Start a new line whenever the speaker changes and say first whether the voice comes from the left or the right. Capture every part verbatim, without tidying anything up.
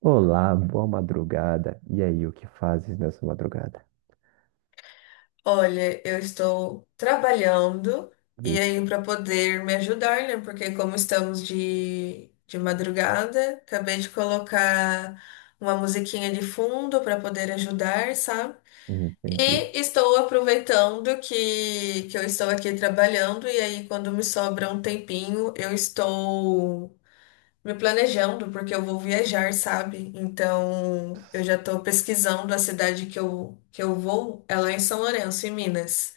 right: Olá, boa madrugada. E aí, o que fazes nessa madrugada?
left: Olha, eu estou trabalhando e aí
right: Vixe,
left: para poder me ajudar, né? Porque como estamos de, de madrugada, acabei de colocar uma musiquinha de fundo para poder ajudar, sabe?
right: entendi.
left: E estou aproveitando que, que eu estou aqui trabalhando e aí quando me sobra um tempinho, eu estou me planejando porque eu vou viajar, sabe? Então, eu já estou pesquisando a cidade que eu, que eu vou, é lá em São Lourenço, em Minas.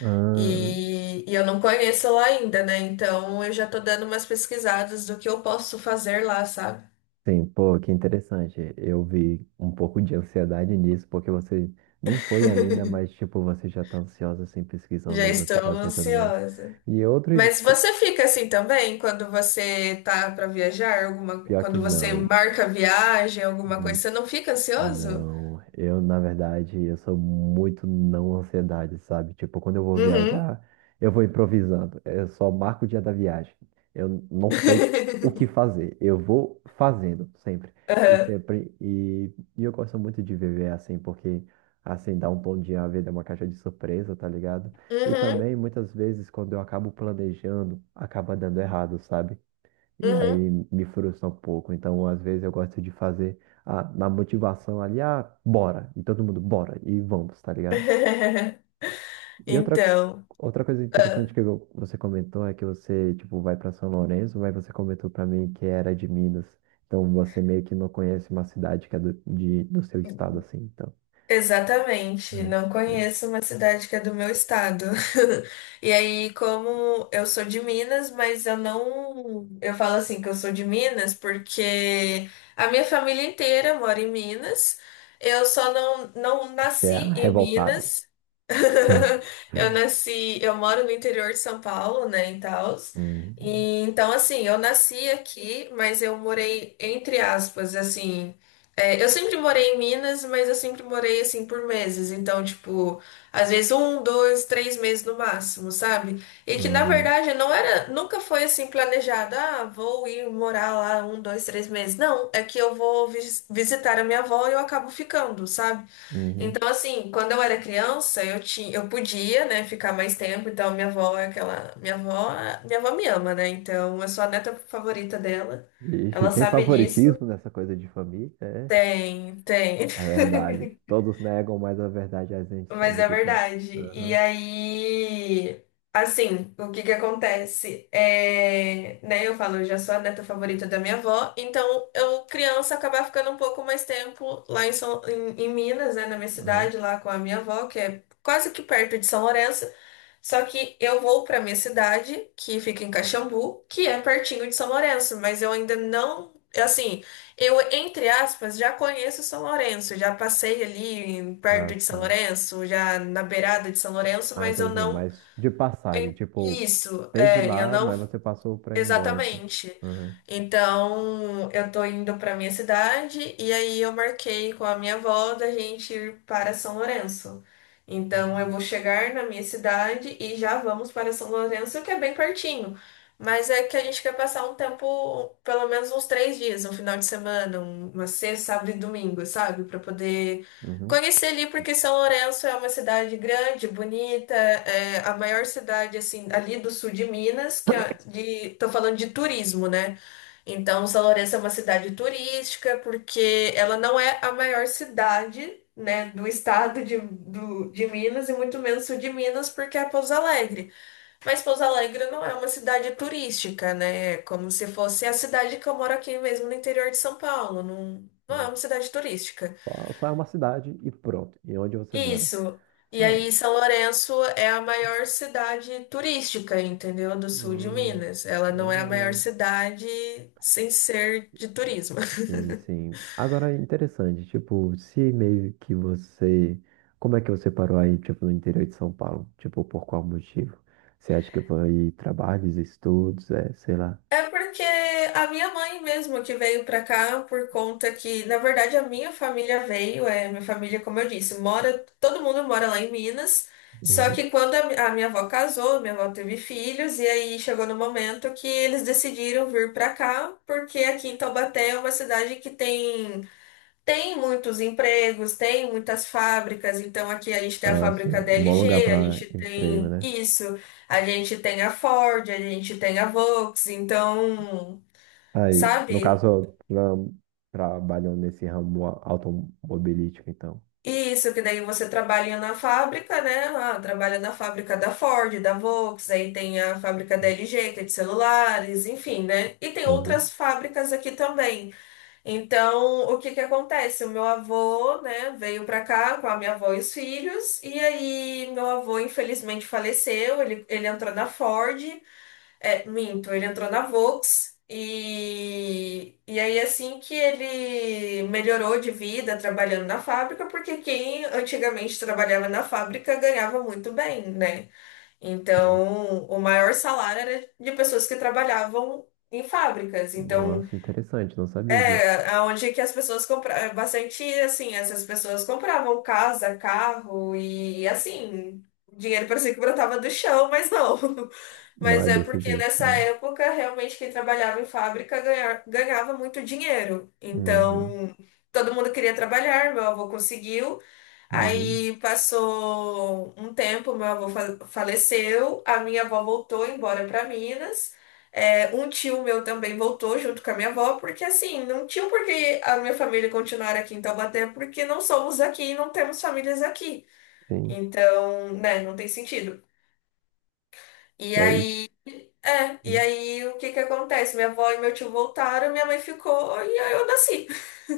right: Ah,
left: E, e eu não conheço lá ainda, né? Então eu já tô dando umas pesquisadas do que eu posso fazer lá, sabe?
right: sim, pô, que interessante. Eu vi um pouco de ansiedade nisso, porque você nem foi ainda, mas, tipo, você já tá ansiosa, assim,
left: Já
right: pesquisando no
left: estou
right: que fazer e tudo mais.
left: ansiosa.
right: E outro,
left: Mas
right: co-
left: você fica assim também quando você tá para viajar, alguma,
right: pior que
left: quando você
right: não.
left: marca viagem, alguma coisa, você não fica ansioso?
right: Não, eu na verdade eu sou muito não ansiedade, sabe? Tipo, quando eu vou
left: Uhum.
right: viajar, eu vou improvisando. Eu só marco o dia da viagem. Eu não sei o que fazer. Eu vou fazendo sempre. E
left: Aham.
right: sempre e, e eu gosto muito de viver assim, porque assim dá um bom dia, a vida é uma caixa de surpresa, tá ligado? E
left: Uhum.
right: também muitas vezes quando eu acabo planejando, acaba dando errado, sabe? E
left: Uhum.
right: aí me frustra um pouco. Então, às vezes, eu gosto de fazer a, na motivação ali, ah, bora. E todo mundo, bora. E vamos, tá ligado? E outra,
left: Então.
right: outra coisa interessante que eu- você comentou é que você, tipo, vai para São Lourenço, mas você comentou para mim que era de Minas. Então, você meio que não conhece uma cidade que é do, de, do seu estado, assim. Então,
left: Exatamente,
right: uhum,
left: não
right: beleza.
left: conheço uma cidade que é do meu estado. E aí, como eu sou de Minas, mas eu não. Eu falo assim que eu sou de Minas porque a minha família inteira mora em Minas. Eu só não, não
right: Você
left: nasci
right: é a
left: em
right: revoltada.
left: Minas. Eu nasci. Eu moro no interior de São Paulo, né, em Taos.
right: Uhum.
left: E, então, assim, eu nasci aqui, mas eu morei, entre aspas, assim. É, eu sempre morei em Minas, mas eu sempre morei assim por meses. Então, tipo, às vezes um, dois, três meses no máximo, sabe? E que na
right: Uhum.
left: verdade não era, nunca foi assim planejado. Ah, vou ir morar lá um, dois, três meses. Não, é que eu vou vis- visitar a minha avó e eu acabo ficando, sabe?
right: Uhum.
left: Então, assim, quando eu era criança, eu tinha, eu podia, né, ficar mais tempo. Então, minha avó é aquela, minha avó, minha avó me ama, né? Então, eu sou a neta favorita dela.
right: Ixi,
left: Ela
right: tem
left: sabe disso.
right: favoritismo nessa coisa de família? É
left: Tem, tem.
right: a verdade. Todos negam, mas a verdade a gente
left: Mas
right: sabe
left: é
right: que tem.
left: verdade. E
right: Aham,
left: aí, assim, o que que acontece? É, né, eu falo, eu já sou a neta favorita da minha avó, então eu, criança, acabava ficando um pouco mais tempo lá em, São, em, em Minas, né, na minha
right: aham.
left: cidade, lá com a minha avó, que é quase que perto de São Lourenço. Só que eu vou para minha cidade, que fica em Caxambu, que é pertinho de São Lourenço, mas eu ainda não, assim, eu entre aspas já conheço São Lourenço, já passei ali em-
right: Ah,
left: perto de São
right: sim.
left: Lourenço, já na beirada de São Lourenço,
right: Ah,
left: mas eu
right: entendi.
left: não
right: Mas de passagem,
left: em-
right: tipo,
left: isso,
right: teve
left: é, eu
right: lá,
left: não.
right: mas você passou pra ir embora, assim.
left: Exatamente.
right: Aham.
left: Então, eu tô indo pra minha cidade e aí eu marquei com a minha avó da gente ir para São Lourenço. Então, eu vou chegar na minha cidade e já vamos para São Lourenço, que é bem pertinho. Mas é que a gente quer passar um tempo, pelo menos uns três dias, um final de semana, um- uma sexta, sábado e domingo, sabe? Pra poder
right: Uhum.
left: conheci ali porque São Lourenço é uma cidade grande, bonita, é a maior cidade assim ali do sul de Minas, que é de, tô falando de turismo, né? Então São Lourenço é uma cidade turística porque ela não é a maior cidade, né, do estado de, do- de Minas e muito menos sul de Minas porque é Pouso Alegre. Mas Pouso Alegre não é uma cidade turística, né? É como se fosse a cidade que eu moro aqui mesmo no interior de São Paulo, não, não é uma
right: É.
left: cidade turística.
right: Só, só é uma cidade e pronto. E onde você mora?
left: Isso. E
right: Ah,
left: aí,
right: é-
left: São Lourenço é a maior cidade turística, entendeu? Do sul de
right: ah,
left: Minas. Ela não é a maior
right: legal.
left: cidade sem ser de turismo.
right: Sim, sim. Agora é interessante, tipo, se meio que você. Como é que você parou aí, tipo, no interior de São Paulo? Tipo, por qual motivo? Você acha que foi trabalhos, estudos, é, sei lá.
left: É porque a minha mãe mesmo que veio pra cá por conta que, na verdade, a minha família veio, é, minha família, como eu disse, mora, todo mundo mora lá em Minas. Só
right: Uhum.
left: que quando a, mi- a minha avó casou, minha avó teve filhos, e aí chegou no momento que eles decidiram vir pra cá, porque aqui em Taubaté é uma cidade que tem tem muitos empregos, tem muitas fábricas, então aqui a gente tem a
right: Ah, assim,
left: fábrica da
right: um bom lugar
left: L G, a
right: para
left: gente
right: emprego,
left: tem
right: né?
left: isso, a gente tem a Ford, a gente tem a Volks, então,
right: Aí, no
left: sabe?
right: caso, tra trabalhou nesse ramo a- automobilístico, então.
left: Isso, que daí você trabalha na fábrica, né? Ah, trabalha na fábrica da Ford, da Volks, aí tem a fábrica da L G, que é de celulares, enfim, né? E tem
right: Uhum.
left: outras fábricas aqui também. Então, o que que acontece? O meu avô, né, veio pra cá com a minha avó e os filhos, e aí meu avô infelizmente faleceu, ele, ele entrou na Ford, é, minto, ele entrou na Volks, e, e aí assim que ele melhorou de vida trabalhando na fábrica, porque quem antigamente trabalhava na fábrica ganhava muito bem, né?
right: Sim.
left: Então, o maior salário era de pessoas que trabalhavam em fábricas, então...
right: Nossa, interessante, não sabia disso.
left: É, aonde é que as pessoas compravam bastante, assim, essas pessoas compravam casa, carro e assim, o dinheiro parecia que brotava do chão, mas não.
right: Não é
left: Mas é
right: desse
left: porque
right: jeito,
left: nessa
right: né?
left: época realmente quem trabalhava em fábrica ganha- ganhava muito dinheiro.
right: Uhum.
left: Então, todo mundo queria trabalhar, meu avô conseguiu.
right: Uhum.
left: Aí passou um tempo, meu avô fa- faleceu, a minha avó voltou embora para Minas. É, um tio meu também voltou junto com a minha avó, porque assim, não tinha por que a minha família continuar aqui em Taubaté, porque não somos daqui e não temos famílias aqui.
right: Sim.
left: Então, né, não tem sentido. E
right: É isso.
left: aí, é, e aí o que que acontece? Minha avó e meu tio voltaram, minha mãe ficou e aí eu nasci.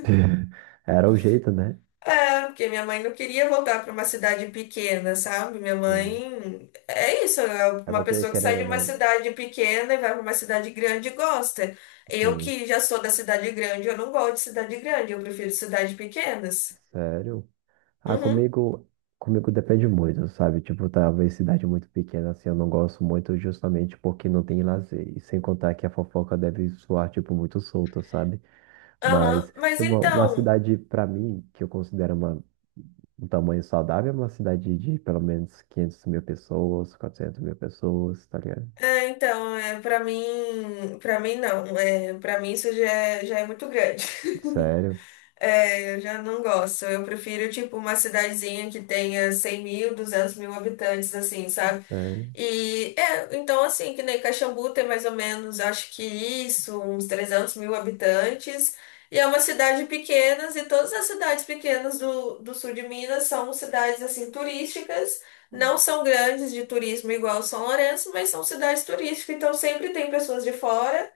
right: Era o jeito, né?
left: É, porque minha mãe não queria voltar para uma cidade pequena, sabe? Minha
right: Sim.
left: mãe é isso, é
right: É
left: uma
right: porque,
left: pessoa que sai
right: querendo
left: de
right: ou
left: uma
right: não,
left: cidade pequena e vai para uma cidade grande e gosta. Eu
right: sim.
left: que já sou da cidade grande, eu não gosto de cidade grande, eu prefiro cidades pequenas.
right: Sério? Ah,
left: Uhum,
right: comigo, comigo depende muito, sabe? Tipo, talvez cidade muito pequena, assim, eu não gosto muito justamente porque não tem lazer. E sem contar que a fofoca deve soar, tipo, muito solta, sabe?
left: aham.
right: Mas,
left: Mas
right: tipo, uma
left: então,
right: cidade, pra mim, que eu considero uma, um tamanho saudável, é uma cidade de pelo menos quinhentas mil pessoas, quatrocentas mil pessoas, tá ligado?
left: é, então, é, para mim, para mim não, é, para mim isso já é, já é, muito grande.
right: Sério,
left: É, eu já não gosto. Eu prefiro, tipo, uma cidadezinha que tenha cem mil, duzentos mil habitantes, assim, sabe?
right: sério.
left: E é, então assim, que nem Caxambu tem mais ou menos, acho que isso, uns trezentos mil habitantes. E é uma cidade pequena, e todas as cidades pequenas do, do sul de Minas são cidades assim turísticas, não são grandes de turismo igual São Lourenço, mas são cidades turísticas, então sempre tem pessoas de fora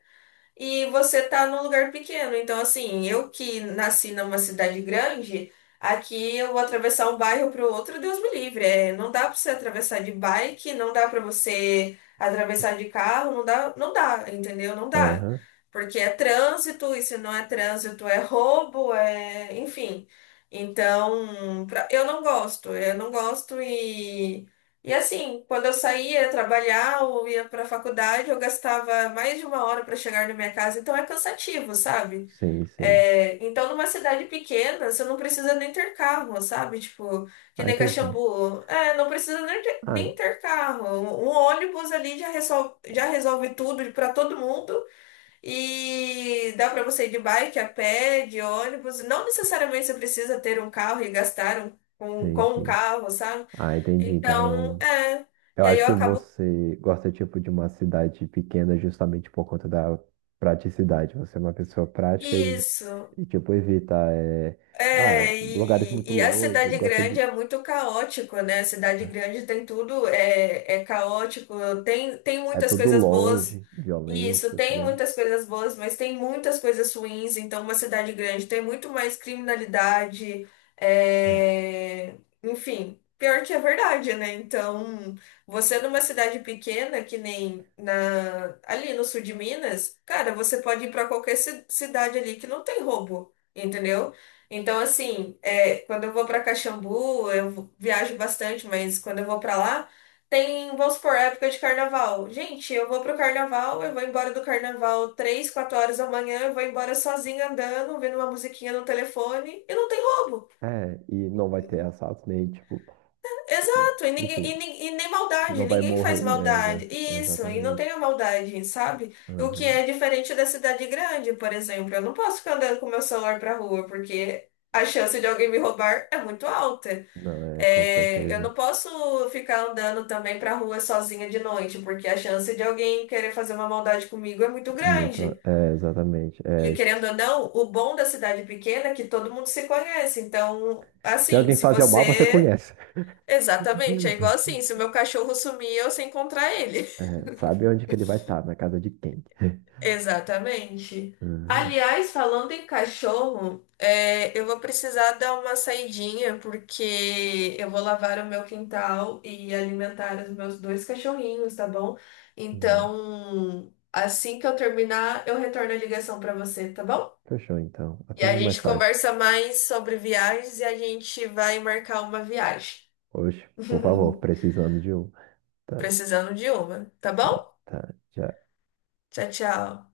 left: e você tá num lugar pequeno. Então, assim, eu que nasci numa cidade grande, aqui eu vou atravessar um bairro pro outro, Deus me livre. É, não dá pra você atravessar de bike, não dá pra você atravessar de carro, não dá, não dá, entendeu? Não dá.
right: Aham,
left: Porque é trânsito, e se não é trânsito, é roubo, é, enfim. Então, pra- eu não gosto, eu não gosto e e assim, quando eu saía trabalhar ou ia para a faculdade, eu gastava mais de uma hora para chegar na minha casa, então é cansativo, sabe?
right: sim, sim.
left: É, então, numa cidade pequena, você não precisa nem ter carro, sabe? Tipo, que
right: Ah,
left: nem
right: entendi.
left: Caxambu. É, não precisa nem ter,
right: Ah,
left: nem ter carro. Um um ônibus ali já resolve, já resolve tudo para todo mundo e dá para você ir de bike, a pé, de ônibus. Não necessariamente você precisa ter um carro e gastar um, com,
right: sim,
left: com um
right: sim.
left: carro, sabe?
right: Ah, entendi.
left: Então,
right: Então,
left: é.
right: eu
left: E aí
right: acho
left: eu
right: que
left: acabo.
right: você gosta, tipo, de uma cidade pequena justamente por conta da praticidade. Você é uma pessoa prática e,
left: Isso.
right: e tipo, evita, é, ah,
left: É,
right: lugares
left: e,
right: muito
left: e a
right: longe,
left: cidade
right: gosta
left: grande
right: de...
left: é muito caótico, né? A cidade grande tem tudo, é, é caótico, tem, tem
right: É
left: muitas
right: tudo
left: coisas boas,
right: longe,
left: e isso,
right: violência, tá
left: tem
right: ligado?
left: muitas coisas boas, mas tem muitas coisas ruins, então uma cidade grande tem muito mais criminalidade, é, enfim, pior que é verdade, né? Então, você numa cidade pequena, que nem na, ali no sul de Minas, cara, você pode ir para qualquer ci- cidade ali que não tem roubo, entendeu? Então, assim, é, quando eu vou para Caxambu, eu viajo bastante, mas quando eu vou para lá, tem, vamos supor, época de carnaval. Gente, eu vou pro carnaval, eu vou embora do carnaval três, quatro horas da manhã, eu vou embora sozinha andando, ouvindo uma musiquinha no telefone, e não tem roubo.
right: É, e não vai ter assalto nem, tipo,
left: Exato, e, ninguém,
right: enfim,
left: e, nin- e nem maldade,
right: não vai
left: ninguém
right: morrer,
left: faz
right: é,
left: maldade.
right: exa-
left: Isso, e não
right: exatamente.
left: tem a maldade, sabe? O que
right: Aham.
left: é diferente da cidade grande, por exemplo. Eu não posso ficar andando com meu celular pra rua, porque a chance de alguém me roubar é muito alta.
right: Não, é, com
left: É, eu
right: certeza.
left: não posso ficar andando também pra rua sozinha de noite, porque a chance de alguém querer fazer uma maldade comigo é muito
right: É muito,
left: grande.
right: é, exatamente. É,
left: E querendo
right: esses-
left: ou não, o bom da cidade pequena é que todo mundo se conhece. Então,
right: Se
left: assim,
right: alguém
left: se
right: fazer o mal, você
left: você.
right: conhece.
left: Exatamente, é igual assim: se o meu cachorro sumir, eu sei encontrar ele.
right: É, sabe onde que ele vai estar, na casa de quem.
left: Exatamente.
right: Uhum.
left: Aliás, falando em cachorro, é, eu vou precisar dar uma saidinha porque eu vou lavar o meu quintal e alimentar os meus dois cachorrinhos, tá bom?
right: Uhum.
left: Então, assim que eu terminar, eu retorno a ligação para você, tá bom?
right: Fechou, então.
left: E
right: Até
left: a
right: mais
left: gente
right: tarde.
left: conversa mais sobre viagens e a gente vai marcar uma viagem.
right: Hoje, por favor, precisando de um. Tá,
left: Precisando de uma, tá bom?
right: sim, tá, já.
left: Tchau, tchau.